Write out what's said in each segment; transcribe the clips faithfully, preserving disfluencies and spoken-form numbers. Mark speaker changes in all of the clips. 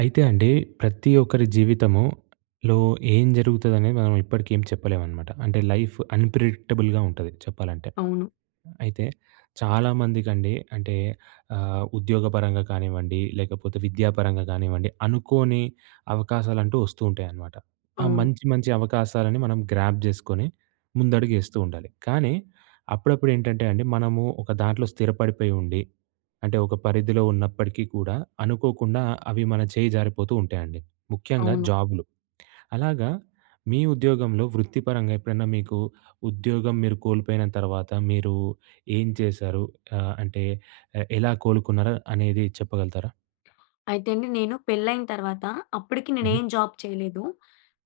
Speaker 1: అయితే అండి ప్రతి ఒక్కరి జీవితములో ఏం జరుగుతది? అనేది మనం ఇప్పటికి ఏం చెప్పలేము అనమాట. అంటే లైఫ్ అన్ప్రెడిక్టబుల్‌గా ఉంటది చెప్పాలంటే.
Speaker 2: అవును.
Speaker 1: హ్మ్. అయితే చాలామందికి అండి. అంటే, అహ్, ఉద్యోగపరంగా కానివ్వండి, లేకపోతే విద్యాపరంగా కానివ్వండి, అనుకోని అవకాశాలంటూ వస్తూ ఉంటాయి అనమాట. ఆ
Speaker 2: అవును.
Speaker 1: మంచి, మంచి అవకాశాలను మనం గ్రాబ్ చేసుకొని, ముందడుగు ఏస్తూ ఉండాలి. కానీ అప్పుడప్పుడు ఏంటంటే అండి. మనము ఒక దాంట్లో స్థిరపడిపోయి ఉండి, అంటే ఒక పరిధిలో ఉన్నప్పటికీ కూడా అనుకోకుండా అవి మన చేయి జారిపోతూ ఉంటాయండి. ముఖ్యంగా
Speaker 2: అవును.
Speaker 1: జాబ్‌లు. అలాగా మీ ఉద్యోగంలో వృత్తిపరంగా ఎప్పుడైనా మీకు ఉద్యోగం మీరు కోల్పోయిన తర్వాత, మీరు ఏం చేశారు, ఆహ్, అంటే ఎలా కోలుకున్నారు అనేది చెప్పగలుగుతారా?
Speaker 2: అయితే అండి నేను పెళ్లి అయిన తర్వాత, అప్పటికి నేను
Speaker 1: హుహు.
Speaker 2: ఎం జాబ్ చేయలేదు.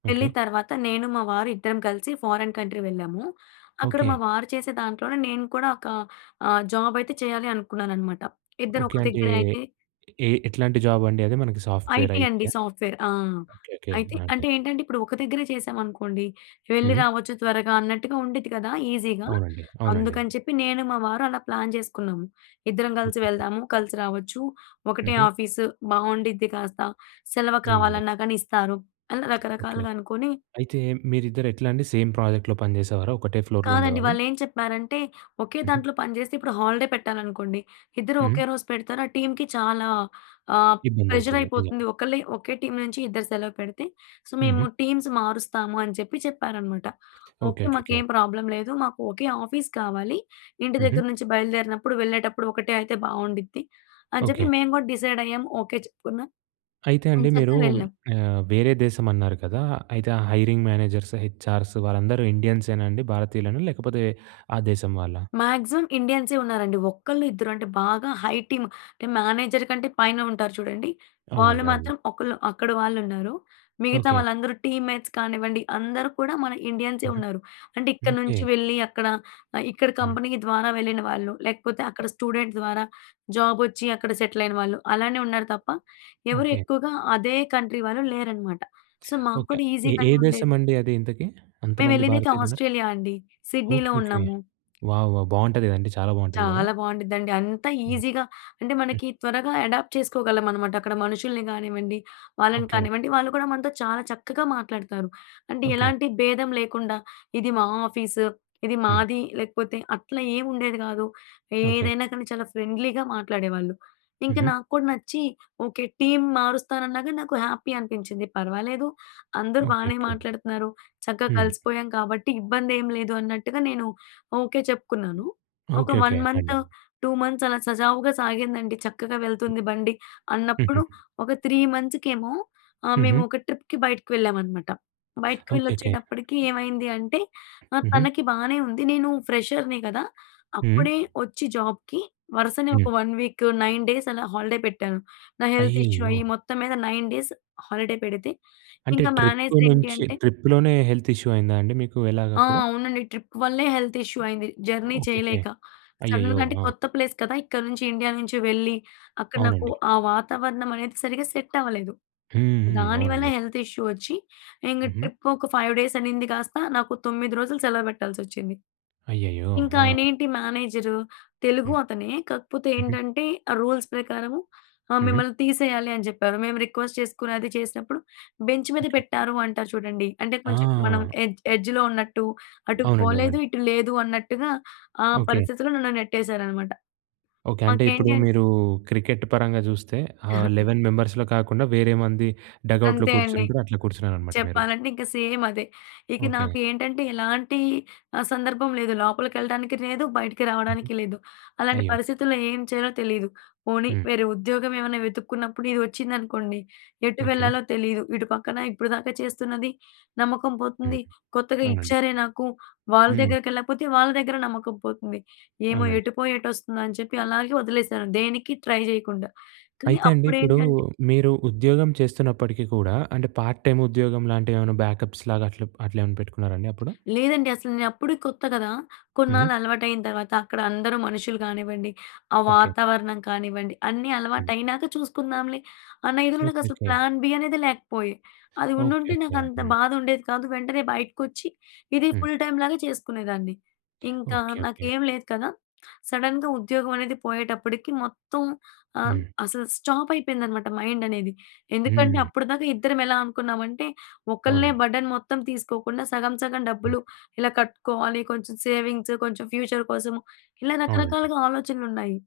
Speaker 2: పెళ్లి
Speaker 1: ఓకె.
Speaker 2: తర్వాత నేను, మా వారు ఇద్దరం కలిసి ఫోరిన్ కంట్రీ వెళ్ళాము. అక్కడ మా
Speaker 1: ఓకె.
Speaker 2: వారు చేసే దాంట్లోనే నేను కూడా ఒక ఆహ్, జాబ్ అయితే చేయాలి అనుకున్నాను అన్నమాట. ఇద్దరు
Speaker 1: ఓకె.
Speaker 2: ఒక
Speaker 1: అంటే
Speaker 2: దగ్గరే అయితే
Speaker 1: ఎ ఎట్లాంటి జాబ్ అండి? అదే మనకి సాఫ్ట్‌వెర్
Speaker 2: ఐటీ
Speaker 1: ఐటీ
Speaker 2: అండి.
Speaker 1: ఆ!
Speaker 2: సాఫ్ట్‌వెర్ ఆ!
Speaker 1: ఓకె. ఓకె.
Speaker 2: అయితే
Speaker 1: అదే.
Speaker 2: అంటే ఏంటంటే, ఇప్పుడు ఒక దగ్గరే చేశామనుకోండి వెళ్ళి,
Speaker 1: హ్మ్.
Speaker 2: రావచ్చు త్వరగా అన్నట్టుగా ఉండిద్ది కదా! ఈజీగా.
Speaker 1: అవునండి. అవునండి.
Speaker 2: అందుకని చెప్పి నేను, మా వారు అలా ప్లాన్ చేసుకున్నాము. ఇద్దరం కలిసి
Speaker 1: ఒకెకె.
Speaker 2: వెళ్దాము. కలిసి రావచ్చు. ఒకటే
Speaker 1: హుహు.
Speaker 2: ఆఫీస్ బావుండిద్ది. కాస్త సెలవు
Speaker 1: అవునండి.
Speaker 2: కావాలన్నా గానీ ఇస్తారు. అని
Speaker 1: ఓకె.
Speaker 2: రకరకాలుగా అనుకోని
Speaker 1: అయితే మీరిద్దరూ ఎట్లా అండి? సేమ్ ప్రాజెక్ట్‌లో పని చేసేవారా? ఒకటే ఫ్లోర్‌లో
Speaker 2: కాదండి.
Speaker 1: ఉండేవాళ్లా?
Speaker 2: వాళ్ళు ఏం చెప్పారంటే, ఒకే
Speaker 1: హుహు.
Speaker 2: దాంట్లో పనిచేస్తే ఇప్పుడు హాలిడే పెట్టాలనుకోండి. ఇద్దరు
Speaker 1: హ్మ్.
Speaker 2: ఒకే రోజు పెడతారు. ఆ టీమ్‌కి చాలా ఆహ్,
Speaker 1: ఇబ్బంది
Speaker 2: ప్రెజర్
Speaker 1: అవుతది.
Speaker 2: అయిపోతుంది.
Speaker 1: నిజమే.
Speaker 2: ఒకళ్ళే ఒకే టీమ్ నుంచి ఇద్దరు సెలవు పెడితే, సో, మేము
Speaker 1: హుహు.
Speaker 2: టీమ్స్ మారుస్తాము అని చెప్పి, చెప్పారనమాట. ఓకె.
Speaker 1: ఓకెకె.
Speaker 2: మాకేం ప్రాబ్లం లేదు. మాకు ఒకే ఆఫీస్ కావాలి. ఇంటి
Speaker 1: హుహు.
Speaker 2: దగ్గర నుంచి బయలుదేరినప్పుడు, వెళ్ళేటప్పుడు ఒకటే అయితే బావుండిద్ది. అని చెప్పి
Speaker 1: ఓకె.
Speaker 2: మేము కూడా డిసైడ్ అయ్యాము. ఓకె. చెప్పుకున్నాం
Speaker 1: అయితే
Speaker 2: ఏం
Speaker 1: అండి. మీరు
Speaker 2: చక్కగా వెళ్ళాం.
Speaker 1: ఆహ్, వేరే దేశం అన్నారు కదా! అయితే హైరింగ్ మేనేజర్స్, హెచ్ఆర్సు వాళ్ళందరూ ఇండియన్సేనా అండి, భారతీయులెనా లేకపోతే ఆ దేశం వాళ్ళా?
Speaker 2: మాక్సిమం ఇండియన్సే ఉన్నారండి. ఒక్కళ్ళు, ఇద్దరు అంటే బాగా హై టీమ్, టిం మేనేజర్ కంటే పైన ఉంటారు చూడండి. వాళ్ళు
Speaker 1: అవునండి.
Speaker 2: మాత్రం
Speaker 1: అవునండి.
Speaker 2: ఒకళ్ళు, అక్కడ వాళ్ళు ఉన్నారు. మిగతా
Speaker 1: ఓకె.
Speaker 2: వాళ్ళందరూ టీమ్‌మేట్స్ కానివ్వండి, అందరూ కూడా మన ఇండియన్సే
Speaker 1: హుహు.
Speaker 2: ఉన్నారు. అంటే ఇక్కడ
Speaker 1: ఓకె.
Speaker 2: నుంచి వెళ్ళి అక్కడ, ఇక్కడ
Speaker 1: హ్మ్.
Speaker 2: కంపెనీ ద్వారా వెళ్ళిన వాళ్ళు, లేకపోతే అక్కడ స్టూడెంట్ ద్వారా జాబ్ వచ్చి అక్కడ సెటిల్ అయిన వాళ్ళు. అలానే ఉన్నారు. తప్ప ఎవరు
Speaker 1: ఓకె.
Speaker 2: ఎక్కువగా అదే కంట్రీ వాళ్ళు లేరనమాట. సో, మాకు
Speaker 1: ఓకె.
Speaker 2: కూడా
Speaker 1: ఎ, ఏ
Speaker 2: ఈజీ‌గానే
Speaker 1: దేశం
Speaker 2: ఉండేది.
Speaker 1: అండి అది? ఇంతకీ
Speaker 2: మేము
Speaker 1: అంతమంది
Speaker 2: ఎళ్ళిందైతే
Speaker 1: భారతీయులు ఉన్నారు?
Speaker 2: ఆస్ట్రేలియా అండి.
Speaker 1: ఓకె.
Speaker 2: సిడ్నీలో
Speaker 1: ఓకె.
Speaker 2: ఉన్నాము.
Speaker 1: వావ్! వావ్! బావుంటది కదండీ. చాలా బావుంటది కదా!
Speaker 2: చాలా బావుండిది అండి. అంత
Speaker 1: హ్మ్.
Speaker 2: ఈజీగా అంటే మనకి
Speaker 1: హుహు.
Speaker 2: త్వరగా అడాప్ట్ చేసుకోగలం అనమాట. అక్కడ మనుషుల్ని కానివ్వండి, వాళ్ళని
Speaker 1: ఓకె.
Speaker 2: కానివ్వండి. వాళ్ళు కూడా మనతో చాలా చక్కగా మాట్లాడతారు. అంటే
Speaker 1: ఓకె.
Speaker 2: ఎలాంటి భేదం లేకుండా, ఇది మా ఆఫీసు. ఇది
Speaker 1: హ్మ్.
Speaker 2: మాది లేకపోతే, అట్లా ఏమి ఉండేది కాదు. ఏదైనా
Speaker 1: ఓకెకె.
Speaker 2: కానీ చాలా ఫ్రెండ్లీగా మాట్లాడేవాళ్ళు. ఇంక
Speaker 1: హుహు.
Speaker 2: నాకు కూడా నచ్చి ఓకె. టీమ్ మారుస్తానన్నాగాని, నాకు హ్యాపీ అనిపిచ్చింది. పర్వాలేదు. అందరూ బానే
Speaker 1: ఓకెకె.
Speaker 2: మాట్లాడుతున్నారు. చక్కగా
Speaker 1: హ్మ్.
Speaker 2: కలిసిపోయాం కాబట్టి ఇబ్బంది ఏమి లేదు అన్నట్టుగా నేను ఓకె. చెప్పుకున్నాను. ఒక వన్
Speaker 1: ఓకెకె
Speaker 2: మంత్,
Speaker 1: అండె.
Speaker 2: టూ మంత్స్ అలా సజావుగా సాగిందండి. చక్కగా వెళ్తుంది బండి అన్నప్పుడు
Speaker 1: హుహు.
Speaker 2: ఒక త్రీ మంత్స్‌కేమో ఆహ్, మేము
Speaker 1: హుహు.
Speaker 2: ఒక ట్రిప్‌కి బయటికి వెళ్ళామనమాట. బయటికి వెళ్ళి
Speaker 1: ఓకె. ఓకె.
Speaker 2: వచ్చేటప్పటికి
Speaker 1: హ్మ్.
Speaker 2: ఏమైంది అంటే, నా
Speaker 1: హుహు.
Speaker 2: తనకి బానే ఉంది. నేను ఫ్రెషర్‍ని కదా!
Speaker 1: హ్మ్.
Speaker 2: అప్పుడే వచ్చి జాబ్‍కి వరుసనే ఒక
Speaker 1: హ్మ్.
Speaker 2: వన్ వీకు, నైన్ డేస్ అలా హాలిడే పెట్టాను. నా హెల్త్ ఇష్యూ
Speaker 1: అయ్యయ్యో!
Speaker 2: అయ్యి మొత్తం మీద నైన్ డేస్ హాలిడే పెడితే,
Speaker 1: అంటే
Speaker 2: ఇంకా
Speaker 1: ట్రిప్
Speaker 2: మేనేజర్ ఏంటి
Speaker 1: నుంచి
Speaker 2: అంటే
Speaker 1: ట్రిప్‌లోనే హెల్త్ ఇష్యూ అయిందా అండి. మీకు ఎలాగ
Speaker 2: ఆ!
Speaker 1: అప్పుడు?
Speaker 2: అవునండి ట్రిప్ వల్లే హెల్త్ ఇష్యూ అయింది. Journey
Speaker 1: okay.
Speaker 2: చేయలేక.
Speaker 1: అయ్యయ్యో!
Speaker 2: సడన్‌గా అంటే
Speaker 1: ఆ!
Speaker 2: కొత్త ప్లేస్ కదా! ఇక్కడ నుంచి, ఇండియా నుంచి వెళ్ళి అక్కడ నాకు
Speaker 1: అవునండి.
Speaker 2: ఆ వాతావరణం అనేది సరిగ్గా సెట్ అవ్వలేదు.
Speaker 1: హ్మ్. హ్మ్.
Speaker 2: దాని వల్ల
Speaker 1: అవునండి.
Speaker 2: హెల్త్ ఇష్యూ వచ్చి, ఇంగ
Speaker 1: హుహు.
Speaker 2: ట్రిప్ ఒక ఫైవ్ డేస్ అనింది కాస్త, నాకు తొమ్మిది రోజులు సెలవు పెట్టాల్సి వచ్చింది.
Speaker 1: అయ్యయ్యో!
Speaker 2: ఇంకా
Speaker 1: ఆ!
Speaker 2: ఆయనేంటి మేనేజరు, తెలుగు
Speaker 1: హ్మ్.
Speaker 2: అతనే కాకపోతే
Speaker 1: హుహు.
Speaker 2: ఏంటంటే ఆ రూల్స్ ప్రకారము ఆహ్,
Speaker 1: హుహు.
Speaker 2: మిమ్మల్ని తీసేయాలి అని చెప్పారు. మేము రిక్వెస్ట్ చేసుకుని అది చేసినప్పుడు, బెంచ్ మీద
Speaker 1: ఓకె.
Speaker 2: పెట్టారు అంటారు చూడండి. అంటే కొంచెం మనం
Speaker 1: ఆ!
Speaker 2: ఎడ్జ్ ఎడ్జ్‌లో ఉన్నట్టు. అటు
Speaker 1: అవునండి. అవునండి.
Speaker 2: పోలేదు, ఇటు లేదు అన్నట్టుగా, ఆ
Speaker 1: ఓకె.
Speaker 2: పరిస్థితిలో నన్ను నెట్టేశారనమాట.
Speaker 1: ఓకె. అంటే ఇప్పుడు
Speaker 2: మాకేంటి అంటే
Speaker 1: మీరు క్రికెట్ పరంగా చూస్తే, ఆ లెవెన్ మెంబర్స్‌లో కాకుండా వేరే మంది, డగౌట్‌లో
Speaker 2: అంతే అండి.
Speaker 1: కూర్చున్నప్పుడు అట్లా కూర్చున్నారనమాట మీరు.
Speaker 2: చెప్పాలంటే ఇంక సేమ్ అదే. ఇక
Speaker 1: ఓకె.
Speaker 2: నాకు ఏంటంటే, ఎలాంటి ఆ! సందర్భం లేదు. లోపలికెళ్ళడానికి లేదు. బయటికి
Speaker 1: హుహు.
Speaker 2: రావడానికి లేదు. అలాంటి
Speaker 1: అయ్యో!
Speaker 2: పరిస్థితుల్లో ఏం చేయాలో తెలీదు? పోనీ
Speaker 1: హ్మ్.
Speaker 2: వేరే ఉద్యోగం ఏమన్నా వెతుక్కున్నప్పుడు ఇది వచ్చిందనుకోండి. ఎటు
Speaker 1: ఓకె.
Speaker 2: వెళ్ళాలో తెలీదు. ఇటు పక్కన ఇప్పటిదాకా చేస్తున్నది నమ్మకం
Speaker 1: హుహు.
Speaker 2: పోతుంది. కొత్తగా
Speaker 1: అవునండి.
Speaker 2: ఇచ్చారే నాకు, వాళ్ళ
Speaker 1: హ్మ్.
Speaker 2: దగ్గరకి ఎళ్ళకపోతే వాళ్ళ దగ్గర నమ్మకం పోతుంది. ఏమో
Speaker 1: అవునండి.
Speaker 2: ఎటు పోయి, ఎటు వస్తుందా అని చెప్పి అలాగే వదిలేసాను. దేనికి ట్రై చేయకుండా. కానీ
Speaker 1: అయితే అండి. ఇప్పుడు
Speaker 2: అప్పుడేంటంటే
Speaker 1: మీరు ఉద్యోగం చేస్తున్నప్పటికీ కూడా, అంటే పార్ట్ టైమ్ ఉద్యోగం లాంటివి ఏమైనా బ్యాకప్స్‌లాగా అట్ల అట్లేమన్నా పెట్టుకున్నారా అండి అప్పుడు?
Speaker 2: లేదండి అసలు. నేను అప్పుడే కొత్త కదా!
Speaker 1: హుహు.
Speaker 2: కొన్నాళ్ళు అలవాటు అయిన తర్వాత, అక్కడ అందరూ మనుషులు కానివ్వండి, ఆ
Speaker 1: ఓకె.
Speaker 2: వాతావరణం కానివ్వండి, అన్నీ అలవాటు
Speaker 1: హుహు.
Speaker 2: అయినాక చూసుకుందాంలే. అన్న ఇదిలో నాకు అసలు
Speaker 1: ఓకెకె.
Speaker 2: ప్లాన్ బి అనేది లేకపోయే. అది
Speaker 1: ఓకె. ఓకె.
Speaker 2: ఉండుంటే నాకు అంత
Speaker 1: హ్మ్.
Speaker 2: బాధ ఉండేది కాదు. వెంటనే బయటకొచ్చి, ఇది
Speaker 1: హ్మ్.
Speaker 2: ఫుల్ టైమ్ లాగా చేసుకునేదాన్ని. ఇంకా
Speaker 1: ఓకె. ఓకె.
Speaker 2: నాకేమి లేదు కదా! సడన్‌గా ఉద్యోగం అనేది పోయేటప్పటికి మొత్తం ఆహ్,
Speaker 1: హ్మ్.
Speaker 2: అసలు స్టాప్ అయిపోయిందనమాట మైండ్ అనేది. ఎందుకంటే
Speaker 1: హ్మ్.
Speaker 2: అప్పటిదాకా ఇద్దరం ఎలా అనుకున్నామంటే, ఒకల్నే
Speaker 1: అవునండీ.
Speaker 2: బర్డెన్ మొత్తం తీసుకోకుండా సగం, సగం డబ్బులు
Speaker 1: హ్మ్.
Speaker 2: ఇలా కట్టుకోవాలి. కొంచెం సేవింగ్సు, కొంచెం ఫ్యూచర్ కోసము. ఇలా
Speaker 1: అవునండి.
Speaker 2: రకరకాలుగా ఆలోచనలు ఉన్నాయి.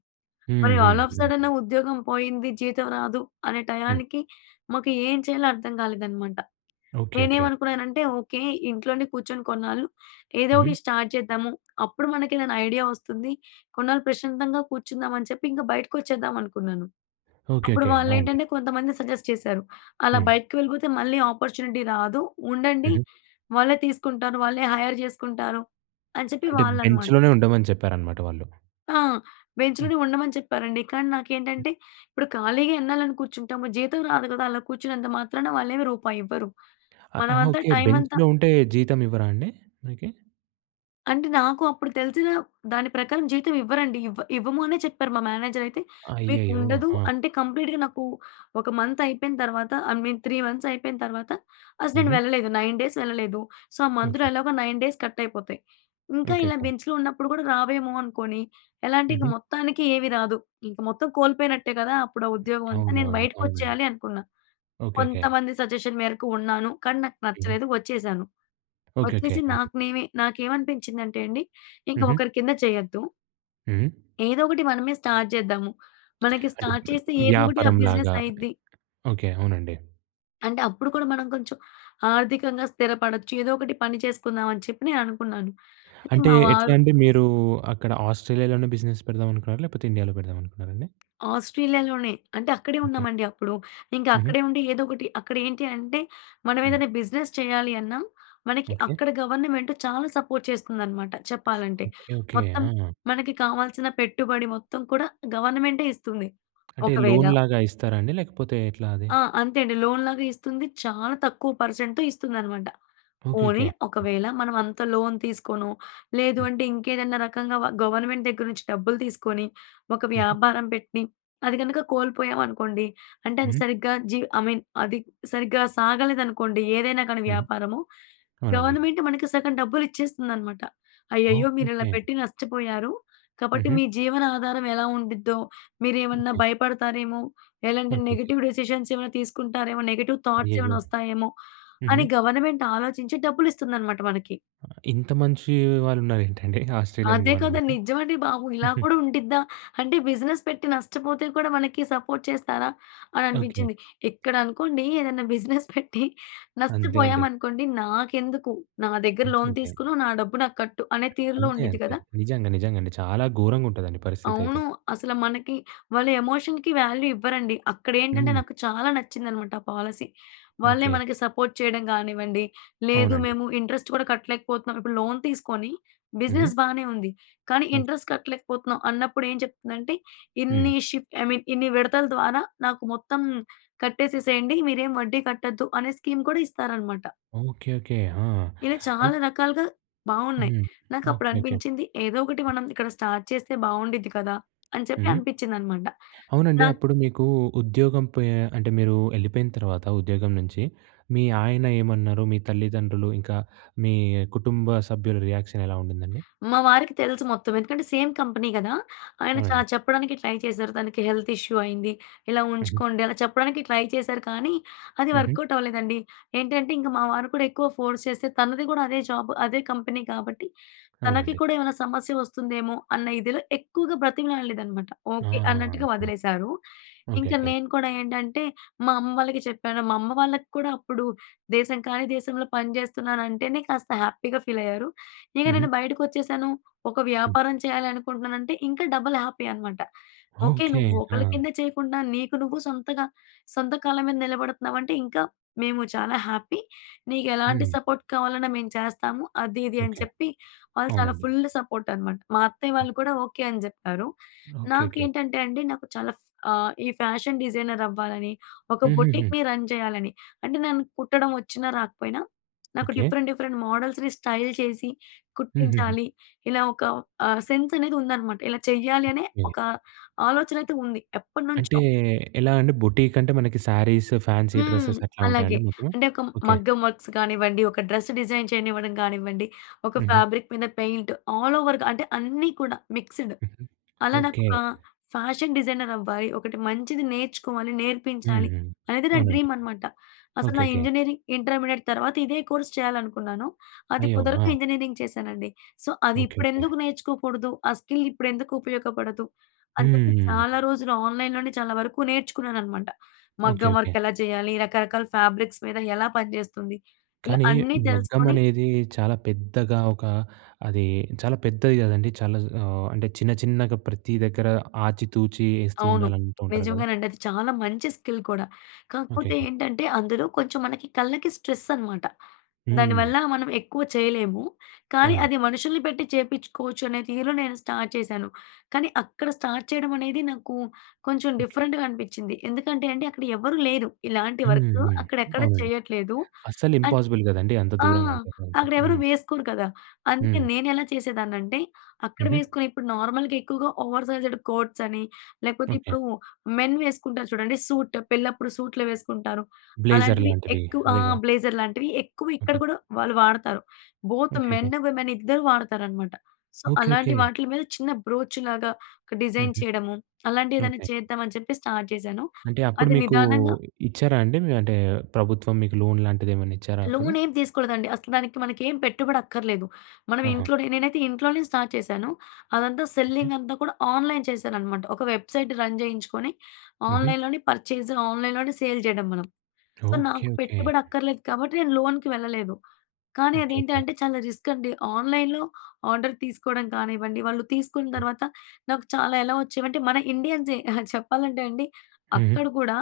Speaker 1: హ్మ్.
Speaker 2: మరి ఆల్ ఆఫ్
Speaker 1: హ్మ్.
Speaker 2: సడెన్ ఉద్యోగం పోయింది. జీతం రాదు. అనే
Speaker 1: హ్మ్.
Speaker 2: టయానికి మాకు ఏం చేయాలో అర్థం కాలేదన్నమాట.
Speaker 1: ఓకె. ఓకె.
Speaker 2: నేనేమనుకున్నానంటే, ఓకె. ఇంట్లోనే కూర్చొని కొన్నాళ్ళు ఏదో ఒకటి
Speaker 1: హుహు.
Speaker 2: స్టార్ట్ చేద్దాము. అప్పుడు మనకు ఏదైనా ఐడియా వస్తుంది. కొన్నాళ్ళు ప్రశాంతంగా కూర్చుందాం, అని చెప్పి ఇంకా బయటకి వచ్చేద్దాం అనుకున్నాను.
Speaker 1: ఓకె.
Speaker 2: అప్పుడు
Speaker 1: ఓకె. ఆ!
Speaker 2: వాళ్ళు
Speaker 1: అండి.
Speaker 2: ఏంటంటే కొంతమంది సజెస్ట్ చేశారు. అలా
Speaker 1: హ్మ్.
Speaker 2: బయటికి వెళ్ళిపోతే మళ్ళీ అపార్చునిటీ రాదు. ఉండండి
Speaker 1: హుహు.
Speaker 2: వాళ్ళే తీసుకుంటారు. వాళ్ళే హైర్ చేసుకుంటారు అని చెప్పి
Speaker 1: అంటే
Speaker 2: వాళ్ళనమాట.
Speaker 1: బెంచ్‌లోనే ఉండమని చెప్పారన్నమాట వాళ్ళు.
Speaker 2: ఆ!
Speaker 1: హ్మ్.
Speaker 2: బెంచ్‌లోనే ఉండమని చెప్పారండి. కానీ
Speaker 1: హ్మ్.
Speaker 2: నాకేంటంటే ఇప్పుడు ఖాళీగా ఎన్నాళ్ళని కూర్చుంటాము. జీతం రాదు కదా! అలా కూర్చున్నంత మాత్రాన, వాళ్ళేమి రూపాయి ఇవ్వరు.
Speaker 1: ఆ! ఆహా!
Speaker 2: మనమంతా
Speaker 1: ఓకె.
Speaker 2: టైమంతా
Speaker 1: బెంచ్‌లో ఉంటే జీతం ఇవ్వరా అండి మనకి?
Speaker 2: అంటే నాకు అప్పుడు తెలిసిన దాని ప్రకారం జీతం ఇవ్వరండి. ఇవ్వ ఇవ్వము అనే చెప్పారు మా మేనేజర్ అయితే. మీకు
Speaker 1: అయ్యయ్యో!
Speaker 2: ఉండదు
Speaker 1: ఆ!
Speaker 2: అంటే కంప్లీట్‌గా నాకు ఒక మంత్ అయిపోయిన తర్వాత ఐ మీన్ త్రీ మంత్స్ అయిపోయిన తర్వాత అసల నేను
Speaker 1: హుహు.
Speaker 2: వెళ్ళలేదు. నైన్ డేస్ వెళ్ళలేదు. సో ఆ మంత్‌లో
Speaker 1: ఓకే.
Speaker 2: ఎలాగో నైన్ డేస్ కట్ అయిపోతాయి. ఇంకా ఇలా
Speaker 1: ఓకేకే.
Speaker 2: బెంచ్‌లో ఉన్నప్పుడు గూడా రావేమో అనుకోని ఎలా అంటే ఇక
Speaker 1: హుహు.
Speaker 2: మొత్తానికి ఏమీ రాదు. ఇంక మొత్తం కోల్పోయినట్టే గదా! అప్పుడు ఆ ఉద్యోగం అంతా నేను
Speaker 1: అవునవును.
Speaker 2: బయటకి
Speaker 1: అవునండి.
Speaker 2: వచ్చేయాలి అనుకున్నా.
Speaker 1: ఓకేకే.
Speaker 2: కొంతమంది సజెషన్ మేరకు ఉన్నాను. కానీ నాకు
Speaker 1: హ్మ్.
Speaker 2: నచ్చలేదు వచ్చేసాను.
Speaker 1: ఓకేకే.
Speaker 2: వచ్చేసి
Speaker 1: ఆ!
Speaker 2: నాకు నేనే నాకేమనిపించిందంటే అండి, ఇంక
Speaker 1: హుహు.
Speaker 2: ఒకరి కింద చేయొద్దు.
Speaker 1: హ్మ్.
Speaker 2: ఏదో ఒకటి మనమే స్టార్ట్ జేద్దాము. మనకి
Speaker 1: అంటే
Speaker 2: స్టార్ట్ చేస్తే ఏదోకటి ఆ
Speaker 1: వ్యాపారం
Speaker 2: బిజినెస్
Speaker 1: లాగా.
Speaker 2: అయిద్ది.
Speaker 1: ఓకే. అవునండి.
Speaker 2: అంటే అప్పుడు కూడా మనం కొంచెం ఆర్థికంగా స్థిరపడొచ్చు ఏదో ఒకటి పని చేసుకుందాం అని చెప్పి నేననుకున్నాను. అయితే
Speaker 1: అంటే
Speaker 2: మా
Speaker 1: ఎట్లా
Speaker 2: వారు
Speaker 1: అండి మీరు అక్కడ ఆస్ట్రేలియాలోనే బిజినెస్ పెడదామనుకున్నారా? లేకపోతే ఇండియాలో పెడదామనుకున్నారా అండి?
Speaker 2: ఆస్ట్రేలియాలోనే అంటే అక్కడే
Speaker 1: ఓకే.
Speaker 2: ఉన్నామండి అప్పుడు. ఇంకా
Speaker 1: హుహు.
Speaker 2: అక్కడే ఉండి ఏదో ఒకటి అక్కడ ఏంటి అంటే మనం
Speaker 1: హ్మ్.
Speaker 2: ఏదైనా బిజినెస్ చేయాలి అన్నా మనకి
Speaker 1: ఓకే.
Speaker 2: అక్కడ గవర్నమెంట్ చాలా సపోర్ట్ చేస్తుందన్నమాట చెప్పాలంటే.
Speaker 1: ఓకే. ఓకే.
Speaker 2: మొత్తం
Speaker 1: ఆ!
Speaker 2: మనకి కావాల్సిన పెట్టుబడి మొత్తం కూడా గవర్నమెంటే ఇస్తుంది.
Speaker 1: అంటే
Speaker 2: ఒకవేళ
Speaker 1: లోన్‌లాగా ఇస్తారా అండి. లేకపోతే ఎట్లా అది?
Speaker 2: ఆ! అంతే అండి లోన్‌లాగా ఇస్తుంది. చాలా తక్కువ పర్సెంట్‌ ఇస్తుందనమాట.
Speaker 1: ఓకే.
Speaker 2: పోనీ
Speaker 1: ఓకే. హ్మ్.
Speaker 2: ఒకవేళ మనం అంత లోన్ తీసుకొనో, లేదు
Speaker 1: హ్మ్.
Speaker 2: అంటే ఇంకేదన్నా రకంగా వ గవర్నమెంట్ దగ్గర నుంచి డబ్బులు తీసుకొని, ఒక
Speaker 1: హుహు.
Speaker 2: వ్యాపారం పెట్టి అది కనుక కోల్పోయామనుకోండి, అంటే అది
Speaker 1: హ్మ్.
Speaker 2: సరిగ్గా జీ ఐ మీన్ అది సరిగ్గా సాగలేదనుకోండి, ఏదైనా గానీ
Speaker 1: హ్మ్.
Speaker 2: వ్యాపారము.
Speaker 1: అవునండి.
Speaker 2: గవర్నమెంట్ మనకి సగం డబ్బులు ఇచ్చేస్తుందన్నమాట. అయ్యయ్యో! మీరు ఇలా
Speaker 1: ఓకేకే.
Speaker 2: పెట్టి నష్టపోయారు, కాబట్టి
Speaker 1: హుహు.
Speaker 2: మీ జీవన ఆనాధారం ఎలా ఉండిద్దో మీరు ఏమన్నా
Speaker 1: ఓకే.
Speaker 2: భయపడతారేమో, ఎలాంటి
Speaker 1: ఓకె. ఓకె.
Speaker 2: నెగెటివ్ డెసిసన్స్ ఏమైనా తీసుకుంటారేమో, నెగెటివ్ థాట్స్
Speaker 1: అయ్యయ్యో!
Speaker 2: ఏమైనా వస్తాయేమో, అని
Speaker 1: హుహు.
Speaker 2: గవర్నమెంట్ ఆలోచించి డబ్బులు ఇస్తుందన్నమాట మనకి.
Speaker 1: ఇంత మంచి వాళ్ళు ఉన్నారేంటండి? ఆస్ట్రేలియన్
Speaker 2: అదే కదా
Speaker 1: గవర్నమెంట్.
Speaker 2: నిజమండి బాబు. ఇలా
Speaker 1: హుహు.
Speaker 2: కూడా ఉండిద్దా, అంటే బిజినెస్ పెట్టి నష్టపోతే కూడా మనకి సపోర్ట్ చేస్తారా? అని
Speaker 1: ఓకే.
Speaker 2: అనిపించింది. ఇక్కడ అనుకోండి ఏదైనా బిజినెస్ పెట్టి
Speaker 1: అంతే అండి.
Speaker 2: నష్టపోయామనుకోండి, నాకెందుకు నా దగ్గర
Speaker 1: అంతే.
Speaker 2: లోన్
Speaker 1: అంతే.
Speaker 2: తీసుకున్నావు నా డబ్బు నాకు కట్టు అనే తీరులో
Speaker 1: అంతే.
Speaker 2: ఉండిద్ది
Speaker 1: అంతే.
Speaker 2: గదా!
Speaker 1: నిజంగా నిజంగండి. చాలా ఘోరంగా ఉంటాదండి పరిస్థితి అయితే.
Speaker 2: అవును. అసలు మనకి వాళ్ళు ఎమోషన్‌కి వాల్యూ ఇవ్వరండి. అక్కడ ఏంటంటే
Speaker 1: హ్మ్.
Speaker 2: నాకు చాలా నచ్చిందనమాట ఆ పాలసీ. వాళ్ళే
Speaker 1: ఓకే.
Speaker 2: మనకి సపోర్ట్ చేయడం గానివ్వండి, లేదు
Speaker 1: అవునండి.
Speaker 2: మేము ఇంట్రెస్ట్ గూడా కట్టలేకపోతున్నాం ఇప్పుడు లోన్ తీసుకొని
Speaker 1: హ్మ్.
Speaker 2: బిజినెస్ బానే ఉంది, కానీ ఇంట్రెస్ట్ కట్టలేకపోతున్నాం అన్నప్పుడు ఏం చెప్తుందంటే ఇన్ని
Speaker 1: హ్మ్.
Speaker 2: షిఫ్ట్ ఐ మీన్ ఇన్ని విడతల ద్వారా నాకు మొత్తం కట్టేసేసేయండి, మీరేం వడ్డీ కట్టొద్దు అనే స్కీమ్ కూడా ఇస్తారనమాట.
Speaker 1: ఓకే. ఓకే. ఆ!
Speaker 2: ఇలా
Speaker 1: అయి
Speaker 2: చాలా రకాలుగా బాగున్నాయి.
Speaker 1: హ్మ్. ఓకే.
Speaker 2: నాకప్పుడు
Speaker 1: ఓకే.
Speaker 2: అనిపించింది ఏదోకటి మనం ఇక్కడ స్టార్ట్ చేస్తే బాగుండిద్ది కదా. అని చెప్పి
Speaker 1: హ్మ్.
Speaker 2: అనిపించిందన్నమాట.
Speaker 1: అవునండి
Speaker 2: నా
Speaker 1: అప్పుడు మీకు ఉద్యోగం పొయి అంటే మీరు యెళ్ళిపోయిన తర్వాత ఉద్యోగం నుంచి మీ ఆయన ఏమన్నారు? మీ తల్లిదండ్రులు ఇంకా మీ కుటుంబ సభ్యుల రియాక్షన్ ఎలా ఉండిందండి?
Speaker 2: మా వారికి తెలుసు మొత్తం ఎందుకంటే సేమ్ కంపెనీ గదా. ఆయన చాలా
Speaker 1: అవునండి.
Speaker 2: చెప్పడానికి ట్రై చేశారు. తనకి హెల్త్ ఇష్యూ అయింది ఇలా
Speaker 1: హుహు.
Speaker 2: ఉంచుకోండి అలా చెప్పడానికి ట్రై చేశారు కానీ, అది
Speaker 1: హుహు.
Speaker 2: వర్కౌట్ అవ్వలేదండి. ఏంటంటే ఇంక మా వారు కూడా ఎక్కువ ఫోర్స్ చేస్తే తనది కూడా అదే జాబ్ అదే కంపెనీ కాబట్టి, తనకి
Speaker 1: అవునండి.
Speaker 2: కూడా ఏమైనా సమస్య వస్తుందేమో అన్న ఇదిలో ఎక్కువగా బ్రతిమలాడలేదనమాట. ఓకే.
Speaker 1: ఆహా!
Speaker 2: అన్నట్టుగా వదిలేశారు. ఇంక
Speaker 1: ఓకేకే.
Speaker 2: నేను కూడా ఏంటంటే మా అమ్మ వాళ్ళకి చెప్పాను. మా అమ్మ వాళ్ళకి కూడా అప్పుడు దేశం కానీ దేశంలో పని జేస్తున్నాను అంటేనే కాస్త హ్యాపీగా ఫీల్ అయ్యారు. ఇక
Speaker 1: హుహు.
Speaker 2: నేను బయటకి వచ్చేసాను ఒక
Speaker 1: హ్మ్.
Speaker 2: వ్యాపారం చేయాలనుకుంటున్నానంటే ఇంకా డబుల్ హ్యాపీ అనమాట. ఓకే.
Speaker 1: ఓకే.
Speaker 2: నువ్వు ఒకళ్ళ
Speaker 1: ఆ!
Speaker 2: కింద చేయకుండా నీకు నువ్వు సొంతగా సొంత కాళ్ళ మీద నిలబడుతున్నావంటే ఇంకా మేము చాలా హ్యాపీ. నీకు ఎలాంటి
Speaker 1: హ్మ్.
Speaker 2: సపోర్ట్ కావాలన్నా మేము చేస్తాము. అది ఇది అని
Speaker 1: ఓకే.
Speaker 2: చెప్పి వాళ్ళు చాలా
Speaker 1: అవునండి.
Speaker 2: ఫుల్ సపోర్ట్ అనమాట. మా అత్తయ్య వాళ్ళు కూడా ఓకే అని జెప్పారు.
Speaker 1: ఓకే
Speaker 2: నాకు
Speaker 1: ఓకే.
Speaker 2: ఏంటంటే అండి నాకు చాలా ఫా ఈ ఫ్యాషన్ డిజైనర్ అవ్వాలని ఒక
Speaker 1: హుహుహు.
Speaker 2: బొటిక్‌ని రన్ చేయాలని. అంటే నన్ను కుట్టడం వచ్చినా రాకపోయినా, నాకు
Speaker 1: ఓకే.
Speaker 2: డిఫరెంట్ డిఫరెంట్ మోడల్స్‌ని స్టైల్ చేసి
Speaker 1: హూహూహు.
Speaker 2: కుట్టించాలి ఇలా ఒక ఆ సెన్స్ అనేది ఉందన్నమాట. ఇలా చేయ్యాలనే
Speaker 1: ఓకే.
Speaker 2: ఒక ఆలోచన అయితే ఉంది
Speaker 1: అంటే
Speaker 2: ఎప్పటినుంచో.
Speaker 1: ఎలా అండి? బొటిక్ అంటే మనకి శారీస్, ఫ్యాన్సీ
Speaker 2: హ్మ్.
Speaker 1: డ్రెస్సెస్ అట్లా ఉంటాయండి
Speaker 2: అలాగే
Speaker 1: మీకు?
Speaker 2: అంటే ఒక
Speaker 1: ఓకే.
Speaker 2: మగ్గం వర్క్స్ గానివ్వండి, ఒక డ్రెస్ డిజైన్ చేయనివ్వడం గానివ్వండి, ఒక
Speaker 1: హుహు.
Speaker 2: ఫాబ్రిక్ మీద పెయింట్ ఆల్ ఓవర్‌గా అంటే అన్ని కూడా మిక్స్‌డ్. అలా నాకు
Speaker 1: ఓకే.
Speaker 2: ఒక ఫ్యాషన్ డిజైనర్ అవ్వాలి, ఒకటి మంచిది నేర్చుకోవాలి, నేర్పించాలి
Speaker 1: హుహు.
Speaker 2: అనేది నా
Speaker 1: అవునండి.
Speaker 2: డ్రీమ్ అనమాట. అసలు
Speaker 1: ఓకే.
Speaker 2: నా
Speaker 1: ఓకే.
Speaker 2: ఇంజనీరింగ్ ఇంటర్మీడియట్ తర్వాత ఇదే కోర్స్ చేయాలనుకున్నాను. అది
Speaker 1: అయ్యో!
Speaker 2: కుదరక
Speaker 1: ఆ!
Speaker 2: ఇంజనీరింగ్ చేశానండి. సో అది
Speaker 1: ఓకే. ఓకే.
Speaker 2: ఇప్పుడెందుకు నేర్చుకోకూడదు ఆ స్కిల్ ఇప్పుడెందుకు ఉపయోగపడదు అని చెప్పి
Speaker 1: హ్మ్.
Speaker 2: చాలా రోజులు ఆన్‌లైన్‌లోనే చాలా వరకు నేర్చుకున్నాననమాట.
Speaker 1: ఓకే.
Speaker 2: మగ్గం
Speaker 1: ఓకే.
Speaker 2: వర్క్ ఎలా చేయాలి, రకరకాల ఫ్యాబ్రిక్స్ మీద ఎలా పనిచేస్తుంది, ఇలా
Speaker 1: కానీ
Speaker 2: అన్నీ
Speaker 1: మగ్గం
Speaker 2: తెలుసుకొని
Speaker 1: అనేది చాలా పెద్దగా ఒక అది చాలా పెద్దది గదండీ. చాలా జ్ ఆహ్, అంటే చిన్న చిన్నగా ప్రతి దగ్గర ఆచి తూచి యేస్తూ
Speaker 2: అవును.
Speaker 1: ఉండాలంటు ఉంటారు గదా.
Speaker 2: నిజంగానండి అది చాలా మంచి స్కిల్ కూడా. కాకపోతే
Speaker 1: ఓకేకే.
Speaker 2: ఏంటంటే అందులో కొంచెం మనకి కళ్ళకి స్ట్రెస్ అనమాట.
Speaker 1: హ్మ్.
Speaker 2: దానివల్ల మనం ఎక్కువ చేయలేము. కానీ
Speaker 1: అవునండి.
Speaker 2: అది మనుషుల్ని పెట్టి చేపించుకోవచ్చు అనే తీరు నేను స్టార్ట్ చేశాను. కానీ అక్కడ స్టార్ట్ చేయడం అనేది నాకు కొంచెం
Speaker 1: ఓకే.
Speaker 2: డిఫరెంట్‌గా అనిపిచ్చింది. ఎందుకంటే అండి అక్కడ ఎవరూ లేరు ఇలాంటి వర్క్
Speaker 1: హుహు.
Speaker 2: అక్కడెక్కడ
Speaker 1: అవునండి.
Speaker 2: చేయట్లేదు.
Speaker 1: అస్సలు
Speaker 2: అన్
Speaker 1: ఇంపాసిబుల్ గదండీ అంత
Speaker 2: ఆ!
Speaker 1: దూరం అంటే అంత.
Speaker 2: అక్కడ ఎవరు
Speaker 1: హ్మ్.
Speaker 2: వేసుకోరు కదా! అందుకే
Speaker 1: హ్మ్.
Speaker 2: నేనెలా చేసేదాన్నంటే అక్కడ
Speaker 1: హుహు.
Speaker 2: వేసుకుని ఇప్పుడు నార్మల్‍గా ఎక్కువగా ఓవర్ సైజ్డ్ కోట్స్ అని లేకపోతే
Speaker 1: ఓకే.
Speaker 2: ఇప్పుడు మెన్ వేసుకుంటారు చూడండి సూట్ పెళ్ళప్పుడు సూట్లు వేసుకుంటారు.
Speaker 1: బ్లేజర్
Speaker 2: అలాంటివి
Speaker 1: లాంటివి.
Speaker 2: ఎక్కువ ఆ!
Speaker 1: అదే గదా.
Speaker 2: బ్లేజర్ లాంటివి ఎక్కువ ఇక్కడ
Speaker 1: ఓకే.
Speaker 2: కూడా వాళ్ళు వాడతారు. బోత్
Speaker 1: ఓకేకే.
Speaker 2: మెన్ విమెన్ ఇద్దరూ వాడుతారనమాట. So
Speaker 1: okay.
Speaker 2: అలాంటి
Speaker 1: ఓకే.
Speaker 2: వాటిల మీద చిన్న బ్రోచ్‌లాగా ఒక డిజైన్
Speaker 1: హుహు.
Speaker 2: చేయడము అలాంటివేదైనా
Speaker 1: ఓకే.
Speaker 2: చేద్దాం అని చెప్పి స్టార్ట్ జేశాను.
Speaker 1: అంటే అప్పుడు
Speaker 2: అది
Speaker 1: మీకు
Speaker 2: నిదానంగా
Speaker 1: ఇచ్చారా అండి? మీ అంటే ప్రభుత్వం మీకు లోన్ లాంటిది ఏమన్నా ఇచ్చారా అప్పుడు?
Speaker 2: లోన్ ఏం తీసుకోలేదండి అసలు దానికి మనకేం పెట్టుబడి అక్కర్లేదు. మనం
Speaker 1: ఆహా!
Speaker 2: ఇంట్లో నేనైతే ఇంట్లోనే స్టార్ట్ చేశాను. అదంతా
Speaker 1: ఓకే.
Speaker 2: సెల్లింగ్ అంతా కూడా ఆన్‌లైన్ చేశానన్నమాట. ఒక వెబ్సైట్ రన్ జేయించుకొని
Speaker 1: హుహు.
Speaker 2: ఆన్‌లైన్లోనే పర్చేజ్, ఆన్‌లైన్‌లోనే సేల్ జేయడం మనం. So
Speaker 1: okay.
Speaker 2: నాకు
Speaker 1: ఓకే.
Speaker 2: పెట్టుబడి అక్కర్లేదు కాబట్టి నేను లోన్‍కి వెళ్ళలేదు. కానీ
Speaker 1: ఓకే. ఓకే.
Speaker 2: అదేంటంటే చాలా రిస్క్ అండి. ఆన్‌లైన్‌లో ఆర్డర్ తీసుకోవడం కానివ్వండి. వాళ్ళు తీసుకున్న
Speaker 1: హ్మ్.
Speaker 2: తర్వాత నాకు చాలా ఎలా వచ్చేవంటే మన ఇండియన్సే చెప్పాలంటే అండి
Speaker 1: హుహు.
Speaker 2: అక్కడ కూడా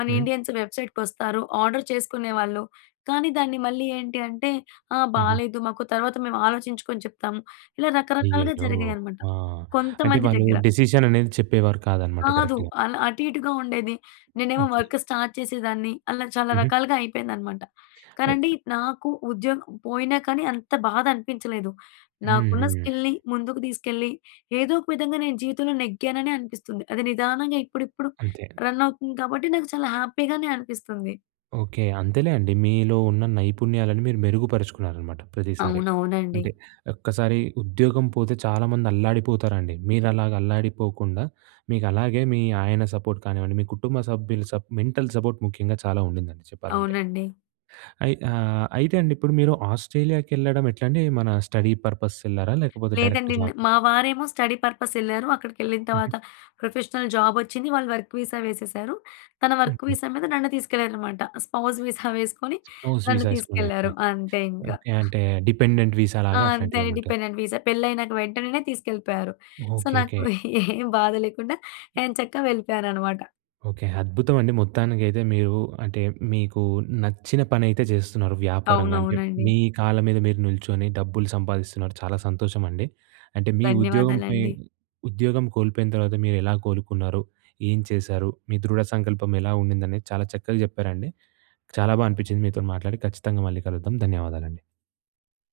Speaker 2: మన
Speaker 1: హ్మ్.
Speaker 2: ఇండియన్స్ వెబ్సైట్‌కి వస్తారు. ఆర్డర్ చేసుకునేవాళ్ళు కానీ దాన్ని మళ్ళీ ఏంటి అంటే ఆహ్,
Speaker 1: హుహు.
Speaker 2: బాలేదు మాకు తర్వాత మేము ఆలోచించుకొని చెప్తాం. ఇలా రకరకాలుగా
Speaker 1: అయ్యయ్యో!
Speaker 2: జరిగాయన్నామట.
Speaker 1: ఆ! అంటే
Speaker 2: కొంతమంది
Speaker 1: వాళ్ళు
Speaker 2: దగ్గర.
Speaker 1: డిసిషన్ అనేది చెప్పేవారు కాదన్నమాట
Speaker 2: కాదు.
Speaker 1: కరెక్ట్‌గా.
Speaker 2: అలా అటు ఇటుగా ఉండేది. నేనేమో
Speaker 1: ఓకే.
Speaker 2: వర్క్ స్టార్ట్ చేసేదాన్ని. అలా చాలా
Speaker 1: హుహు.
Speaker 2: రకాలుగా అయిపోయిందనమాట.
Speaker 1: అయ్
Speaker 2: కానండి నాకు ఉద్యోగం పోయినా కానీ అంత బాధ అనిపించలేదు. నాకున్న
Speaker 1: హుహు.
Speaker 2: స్కిల్‌ని ముందుకు తీసుకెళ్ళి ఏదో ఒక విధంగా నేను జీవితంలో నెగ్గాననే అనిపిస్తుంది. అది నిదానంగా ఇప్పుడిప్పుడు
Speaker 1: అంతే.
Speaker 2: రన్ అవుతుంది కాబట్టి నాకు చాలా హ్యాపీగానే అనిపిస్తుంది.
Speaker 1: ఓకే. అంతేలే అoడి. మీలో ఉన్న నైపుణ్యాలను మీరు మెరుగుపరచుకున్నారనమాట ప్రతిసారి.
Speaker 2: అవునవునండి.
Speaker 1: అంటే ఒక్కసారి ఉద్యోగం పోతే చాలామంది అల్లాడిపోతారండి. మీరు అలాగా అల్లాడిపోకుండా, మీకు అలాగే మీ ఆయన సపోర్ట్ కానివ్వండి, మీ కుటుంబ సభ్యులు సప్ మెంటల్ సపోర్ట్ ముఖ్యంగా చాలా ఉండిందండి, చెప్పాలంటే.
Speaker 2: అవునండి.
Speaker 1: అయి ఆహ్, అయితే అండి ఇప్పుడు మీరు ఆస్ట్రేలియాకి ఎళ్ళడం ఎట్లండి? మన స్టడీ పర్పస్ ఎళ్ళారా? లేకపోతే డైరెక్ట్
Speaker 2: లేదండి,
Speaker 1: జాబ్ ఆ?
Speaker 2: మావారేమో స్టడీ పర్పస్ ఎళ్లారు. అక్కడికి ఎళ్ళిన తర్వాత, ప్రొఫెషనల్ జాబ్ వచ్చింది. వాళ్ళు వర్క్ వీసా వేసేసారు, తన వర్క్
Speaker 1: ఓకే.
Speaker 2: వీసా మీద నన్ను తీసుకెళ్లారు అన్నమాట. స్పౌస్ వీసా వేసుకొని
Speaker 1: స్పౌస్
Speaker 2: నన్ను
Speaker 1: వీసా వేసుకొని ఓకే.
Speaker 2: తీసుకెళ్లారు అంతే ఇంకా.
Speaker 1: ఓకే. అంటే డిపెండెంట్ వీసా
Speaker 2: ఆ!
Speaker 1: లాగా
Speaker 2: అంతే
Speaker 1: అట్లాంటిది ఏమంటారు.
Speaker 2: డిపెండెంట్ వీసా, పెళ్లి అయినాక వెంటనే తీసుకెళ్ళిపోయారు. సో,
Speaker 1: ఓకే,
Speaker 2: నాకు
Speaker 1: ఓకే.
Speaker 2: ఏ బాధ లేకుండా ఎoచక్కా వెళ్ళిపోయాను అనమాట.
Speaker 1: ఓకే, అద్భుతం అండి మొత్తానికైతే మీరు. అంటే మీకు నచ్చిన పని అయితే చేస్తున్నారు వ్యాపారంగా అంటే,
Speaker 2: అవునవునండి.
Speaker 1: మీ కాళ్ళ మీద మీరు నిల్చొని డబ్బులు సంపాదిస్తున్నారు, చాలా సంతోషం అండి. అంటే మీ ఉద్యోగం పై
Speaker 2: ధన్యవాదాలండి.
Speaker 1: ఉద్యోగం కోల్పోయిన తర్వాత మీరు ఎలా కోలుకున్నారు? ఏం చేశారు, మీ దృఢ సంకల్పం ఎలా ఉండింది? అనేది చాలా చక్కగా చెప్పారండి చాలా బాగా అనిపించింది మీతో మాట్లాడి. ఖచ్చితంగా మళ్ళీ కలుద్దాం, ధన్యవాదాలండి.